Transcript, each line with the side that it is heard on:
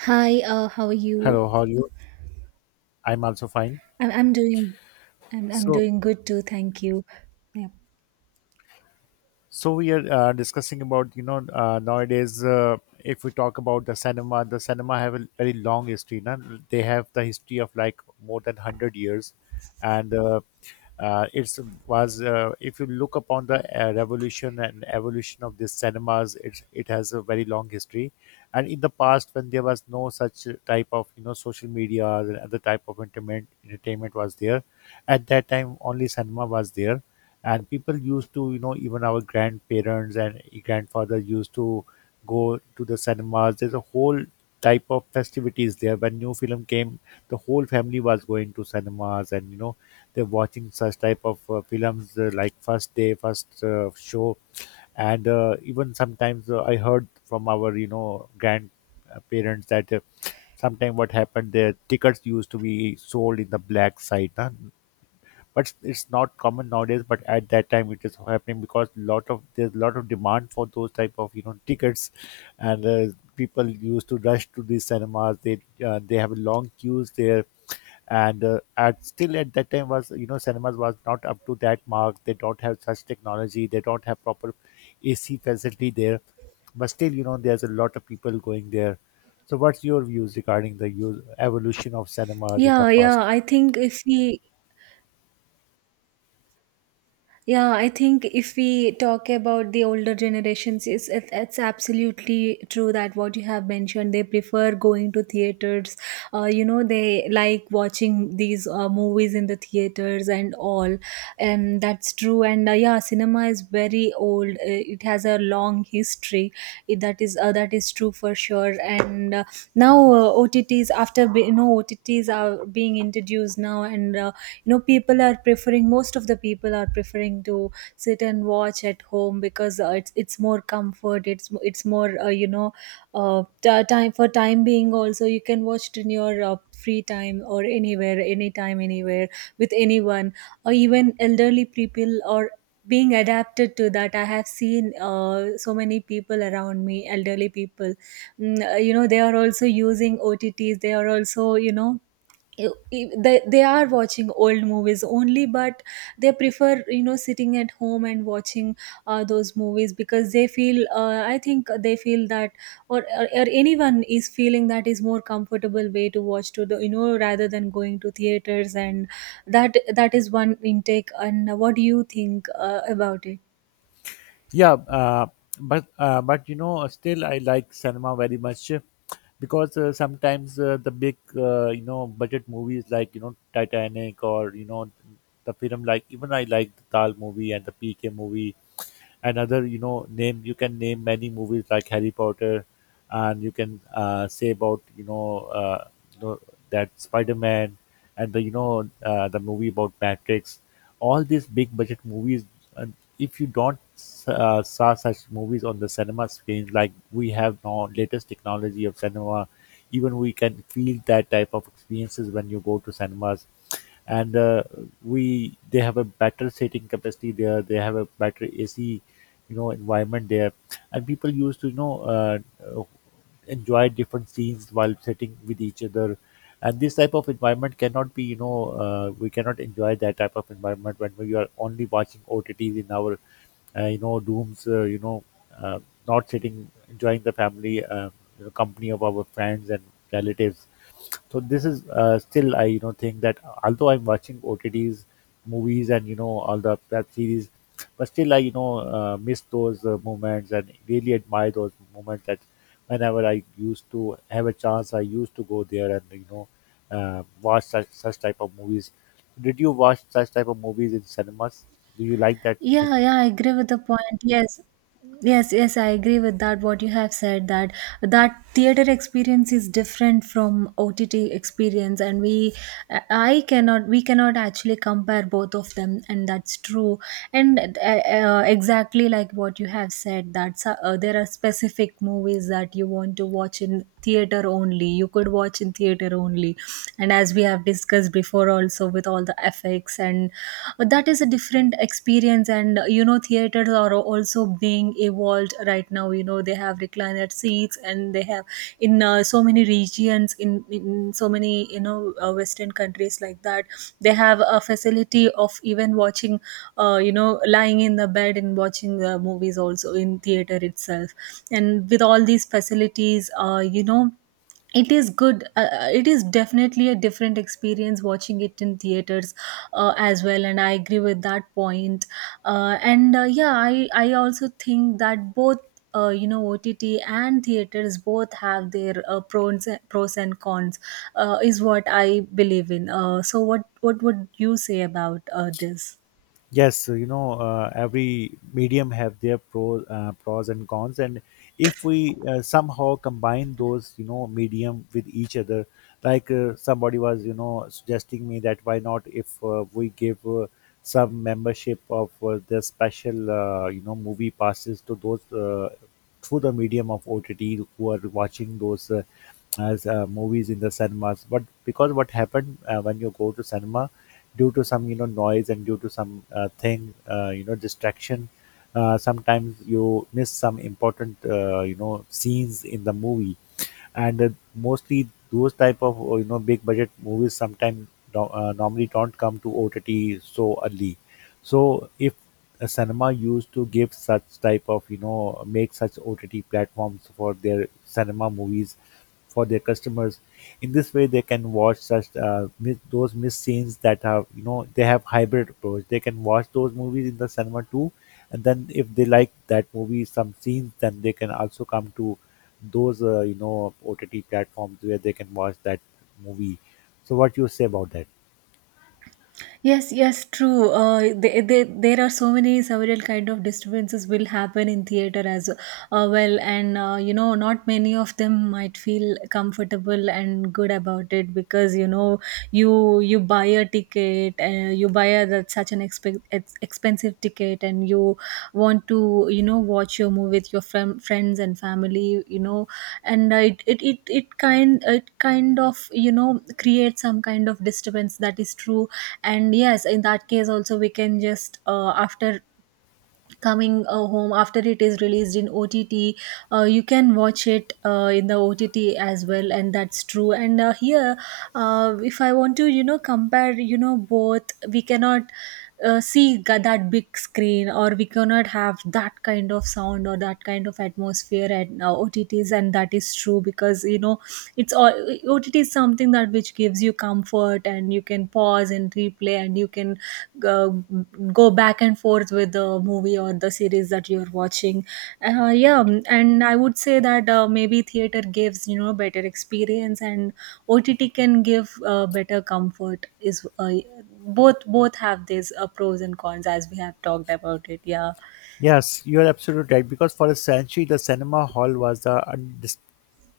right: Hi, how are you?
left: Hello, how are you? I'm also fine.
right: I'm I'm doing I'm
left: So,
right: doing good too, thank you. Yeah.
left: So, we are discussing about nowadays, if we talk about the cinema have a very long history. Now they have the history of like more than 100 years, and it's was if you look upon the revolution and evolution of these cinemas, it has a very long history. And in the past, when there was no such type of social media and other type of entertainment was there, at that time only cinema was there, and people used to, you know, even our grandparents and grandfather used to go to the cinemas. There's a whole type of festivities there when new film came, the whole family was going to cinemas, and you know, they're watching such type of films, like first day first show. And even sometimes, I heard from our, you know, grandparents that sometime what happened, the tickets used to be sold in the black site, huh? But it's not common nowadays, but at that time it is happening because lot of there's a lot of demand for those type of, you know, tickets. And people used to rush to these cinemas. They they have long queues there, and at still at that time was, you know, cinemas was not up to that mark. They don't have such technology, they don't have proper AC facility there, but still, you know, there's a lot of people going there. So what's your views regarding the use, evolution of cinemas in the
right: Yeah, yeah,
left: past?
right: I think if we Yeah, I think if we talk about the older generations, it's absolutely true that what you have mentioned, they prefer going to theaters. They like watching these movies in the theaters and all. And that's true. And yeah, cinema is very old. It has a long history. It, that is That is true for sure. And now OTTs, you know, OTTs are being introduced now, and you know, people are preferring most of the people are preferring to sit and watch at home because it's more comfort, it's more, time for time being also, you can watch it in your free time, or anywhere anytime, anywhere, with anyone, or even elderly people or being adapted to that. I have seen so many people around me, elderly people, you know, they are also using OTTs. They are also, you know, they are watching old movies only, but they prefer, you know, sitting at home and watching those movies because they feel, I think they feel that or anyone is feeling that is more comfortable way to watch to, the you know, rather than going to theaters. And that That is one intake. And what do you think about it?
left: Yeah, but you know, still I like cinema very much, because sometimes the big you know, budget movies like, you know, Titanic, or you know, the film like, even I like the Tal movie and the PK movie. Another, you know, name, you can name many movies like Harry Potter, and you can say about, you know, you know that Spider-Man, and the, you know, the movie about Matrix, all these big budget movies. And if you don't saw such movies on the cinema screen, like we have now latest technology of cinema, even we can feel that type of experiences when you go to cinemas. And we they have a better seating capacity there, they have a better AC, you know, environment there, and people used to, you know, uh, enjoy different scenes while sitting with each other. And this type of environment cannot be, you know, we cannot enjoy that type of environment when we are only watching OTTs in our you know, rooms, uh, not sitting enjoying the family, you know, company of our friends and relatives. So this is, still I, you know, think that although I'm watching OTTs, movies, and you know, all the web series, but still I, you know, miss those moments and really admire those moments that whenever I used to have a chance, I used to go there and you know, watch such type of movies. Did you watch such type of movies in cinemas? Do you like that thing?
right: Yeah, yeah, I agree with the point. Yes. Yes, yes, I agree with that. What you have said, that that theater experience is different from OTT experience, and I cannot, we cannot actually compare both of them, and that's true. And Exactly like what you have said, that there are specific movies that you want to watch in theater only. You could watch in theater only, and as we have discussed before for also, with all the effects and that is a different experience. And you know, theaters are also being evolved right now. You know, they have recliner seats, and they have, in so many regions, in so many, you know, western countries like that, they have a facility of even watching, uh, you know lying in the bed and watching movies also in theater itself. And with all these facilities, it is good. It is definitely a different experience watching it in theaters as well, and I agree with that point. And Yeah, I also think that both, OTT and theaters, both have their pros and cons, is what I believe in. So what would you say about this?
left: Yes, so, you know, every medium have their pros, pros and cons. And if we somehow combine those, you know, medium with each other, like somebody was, you know, suggesting me that why not, if we give some membership of the special, you know, movie passes to those through the medium of OTT who are watching those, as movies in the cinemas. But because what happened, when you go to cinema due to some, you know, noise and due to some, thing you know, distraction, sometimes you miss some important, you know, scenes in the movie. And mostly those type of, you know, big budget movies sometimes normally don't come to OTT so early. So if a cinema used to give such type of, you know, make such OTT platforms for their cinema movies, for their customers. In this way, they can watch such those missed scenes that have, you know, they have hybrid approach. They can watch those movies in the cinema too, and then if they like that movie some scenes, then they can also come to those, you know, OTT platforms where they can watch that movie. So, what you say about that?
right: Yes, yes, true. They, there are so many several kind of disturbances will happen in theater as well. And you know, not many of them might feel comfortable and good about it because, you know, you buy a ticket, that such an expensive ticket, and you want to, you know, watch your movie with your friends and family, you know. And it kind of, you know, creates some kind of disturbance. That is true. And yes, in that case also, we can just, after coming home, after it is released in OTT, you can watch it in the OTT as well, and that's true. And here, if I want to, you know, compare, you know, both, we cannot see that big screen, or we cannot have that kind of sound or that kind of atmosphere at OTTs, and that is true because, you know, it's all OTT is something that which gives you comfort, and you can pause and replay, and you can go, go back and forth with the movie or the series that you're watching. Uh, yeah mm, and I would say that maybe theater gives, you know, better experience, and OTT can give better comfort. Is Both have these pros and cons, as we have talked about it. Yeah.
left: Yes, you are absolutely right. Because for a century, the cinema hall was the undis-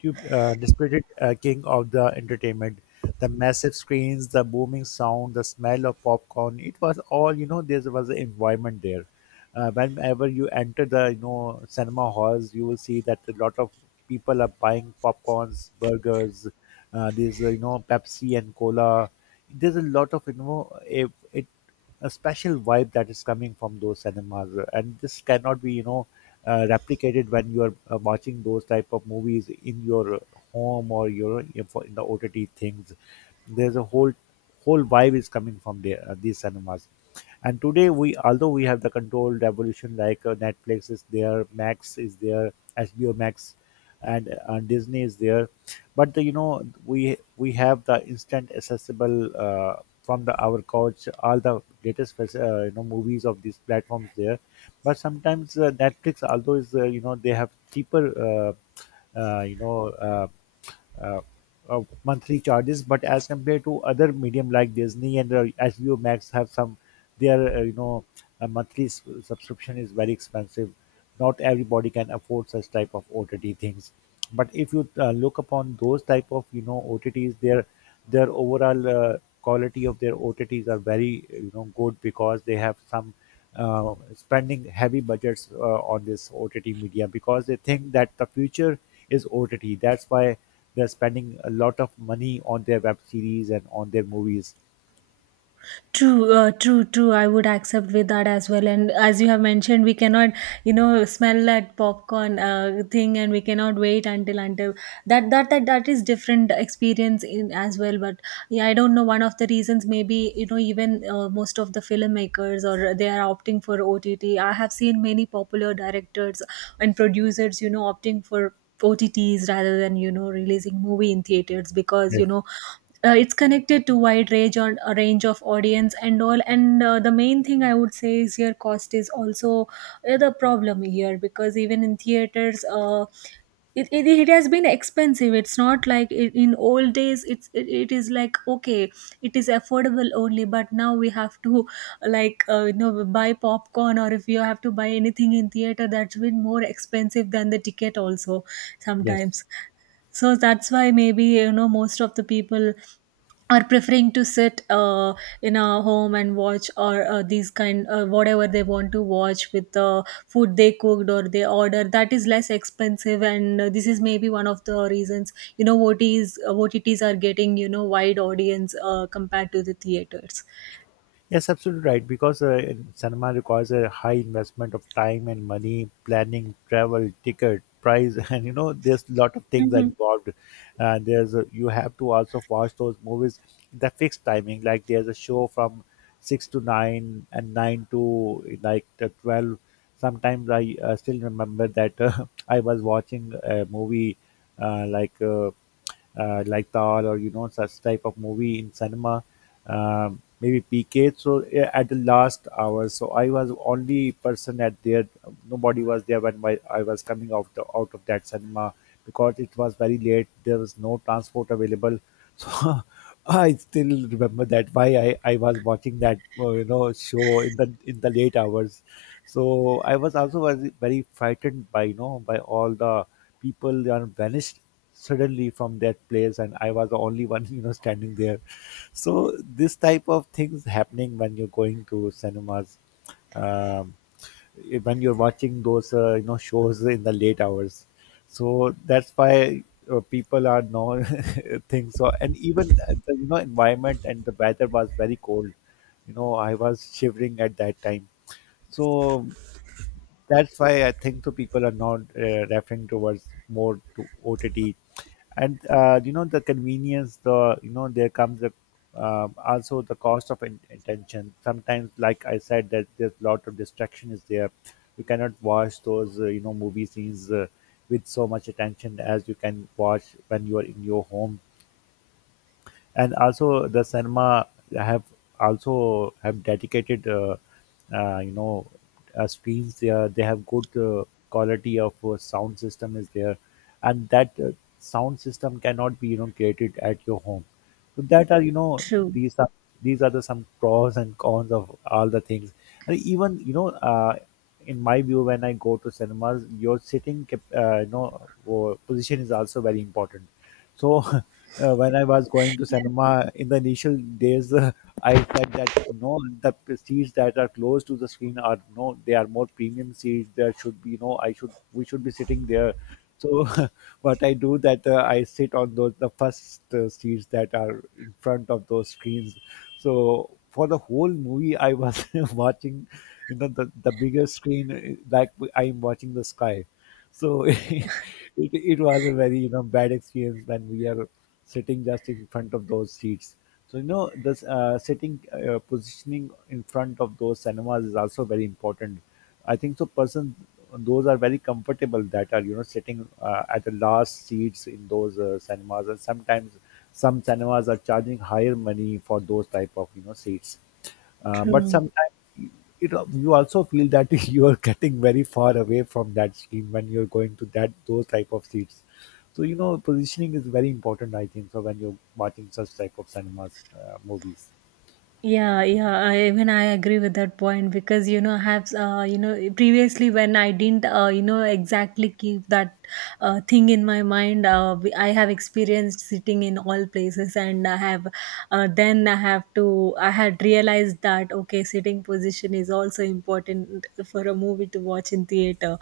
left: tube, disputed king of the entertainment. The massive screens, the booming sound, the smell of popcorn, it was all, you know, there was an environment there. Whenever you enter the, you know, cinema halls, you will see that a lot of people are buying popcorns, burgers, there's, you know, Pepsi and cola. There's a lot of, you know, it a special vibe that is coming from those cinemas and this cannot be you know replicated when you are watching those type of movies in your home or your in for- in the ott things there's a whole whole vibe is coming from there these cinemas and today we although we have the controlled revolution like netflix is there max is there hbo max and disney is there but the, you know we have the instant accessible from the our couch all the latest fac- you know movies of these platforms there but sometimes netflix although is you know they have cheaper you know uh, uh, monthly charges but as compared to other medium like disney and hbo max have some their you know a monthly s- subscription is very expensive not everybody can afford such type of ott things but if you look upon those type of you know OTTs, their overall quality of their OTTs are very you know good because they have some spending heavy budgets on this OTT media because they think that the future is OTT. That's why they're spending a lot of money on their web series and on their movies.
right: True, true, true. I would accept with that as well. And as you have mentioned, we cannot, you know, smell that popcorn thing, and we cannot wait until that is different experience in as well. But yeah, I don't know. One of the reasons, maybe, you know, even most of the filmmakers, or they are opting for OTT. I have seen many popular directors and producers, you know, opting for OTTs rather than, you know, releasing movie in theaters because, you
left: Yes.
right: know, it's connected to wide range on a range of audience and all. And the main thing I would say is, here, cost is also the problem here, because even in theaters, it has been expensive. It's not like in old days, it is like, okay, it is affordable only, but now we have to, like, you know, buy popcorn, or if you have to buy anything in theater, that's been more expensive than the ticket also
left: Yes.
right: sometimes. So that's why, maybe, you know, most of the people are preferring to sit in a home and watch, or these kind, whatever they want to watch, with the food they cooked or they order, that is less expensive. And this is maybe one of the reasons, you know, OTs uh, OTTs are getting, you know, wide audience compared to the theaters.
left: Yes, absolutely right. Because cinema requires a high investment of time and money, planning, travel, ticket, price, and you know, there's a lot of things
right: Hmm.
left: involved. There's a, you have to also watch those movies in the fixed timing. Like there's a show from 6 to 9 and 9 to like 12. Sometimes I, still remember that, I was watching a movie, uh, like uh, like Tar, or you know, such type of movie in cinema, maybe PK through, yeah, at the last hour. So I was only person at there. Nobody was there when my I was coming out out of that cinema, because it was very late. There was no transport available. So I still remember that why I was watching that, you know, show in the late hours. So I was also very, very frightened by, you know, by all the people that are vanished suddenly from that place, and I was the only one you know, standing there. So this type of things happening when you're going to cinemas. Um, when you're watching those, you know, shows in the late hours, so that's why people are now thing. So, and even, the you know, environment and the weather was very cold. You know, I was shivering at that time. So that's why I think so people are not, referring towards more to OTT. And you know, the convenience, the, you know, there comes a, also the cost of attention. Sometimes, like I said, that there's a lot of distraction is there. You cannot watch those, you know, movie scenes with so much attention as you can watch when you are in your home. And also the cinema have also have dedicated uh, you know screens there. They have good quality of sound system is there, and that sound system cannot be, you know, created at your home. So that are, you know,
right: True,
left: these are these are the some pros and cons of all the things. And even, you know, in my view, when I go to cinemas, your sitting you know, position is also very important. So when I was going to cinema in the initial days, I said that no, the seats that are close to the screen are no, they are more premium seats. There should be no, I should we should be sitting there. So what I do that, I sit on those the first seats that are in front of those screens. So for the whole movie, I was watching, you know, the bigger screen, like I'm watching the sky. So it was a very, you know, bad experience when we are sitting just in front of those seats. So you know, this, sitting, positioning in front of those cinemas is also very important, I think. So persons those are very comfortable that are, you know, sitting, at the last seats in those, cinemas, and sometimes some cinemas are charging higher money for those type of, you know, seats. But
right: true.
left: sometimes you know, you also feel that you are getting very far away from that screen when you're going to that those type of seats. So you know, positioning is very important, I think. So when you're watching such type of cinemas, movies,
right: Yeah, yeah, even I agree with that point because, you know, I have, you know, previously, when I didn't, you know, exactly keep that thing in my mind, I have experienced sitting in all places, and I have, then I have to, I had realized that okay, sitting position is also important for a movie to watch in theater.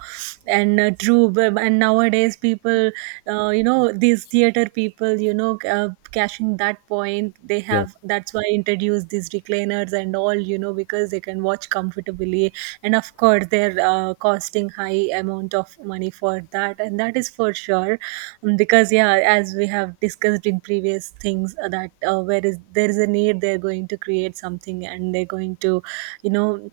right: And true. And nowadays people, you know, these theater people, you know, cashing that point, they
left: yeah.
right: have, that's why introduce these recliners and all, you know, because they can watch comfortably, and of course they're costing high amount of money for that, and that is for sure. Because, yeah, as we have discussed in previous things, that where is there is a need, they're going to create something, and they're going to, you know,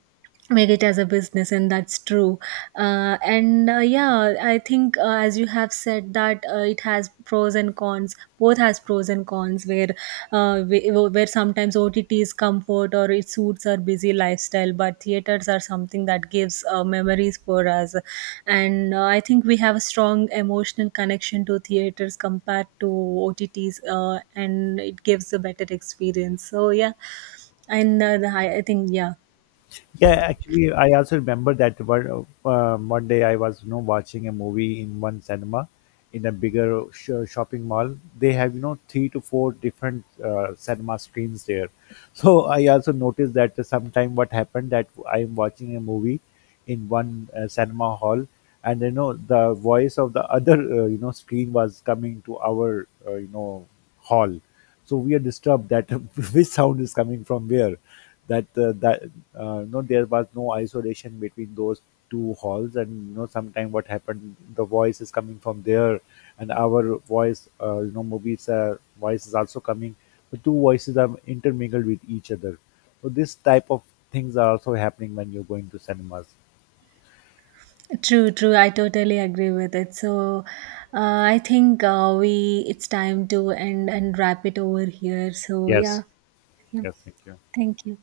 right: make it as a business, and that's true. And Yeah, I think, as you have said, that it has pros and cons. Both has pros and cons, where, where sometimes OTT is comfort, or it suits our busy lifestyle, but theaters are something that gives memories for us. And I think we have a strong emotional connection to theaters compared to OTTs. And it gives a better experience, so yeah. I think yeah.
left: Yeah, actually, I also remember that one day I was, you know, watching a movie in one cinema in a bigger shopping mall. They have, you know, three to four different, cinema screens there. So I also noticed that sometime what happened, that I am watching a movie in one, cinema hall, and you know, the voice of the other, you know, screen was coming to our, you know, hall. So we are disturbed that which sound is coming from where, that that no, there was no isolation between those two halls. And you know, sometime what happened, the voice is coming from there, and our voice, you know, movies, voice is also coming. The two voices are intermingled with each other. So this type of things are also happening when you're going to cinemas.
right: True, true. I totally agree with it. So, I think, we, it's time to end and wrap it over here. So,
left: Yes,
right: yeah, yeah.
left: yes, thank you.
right: Thank you.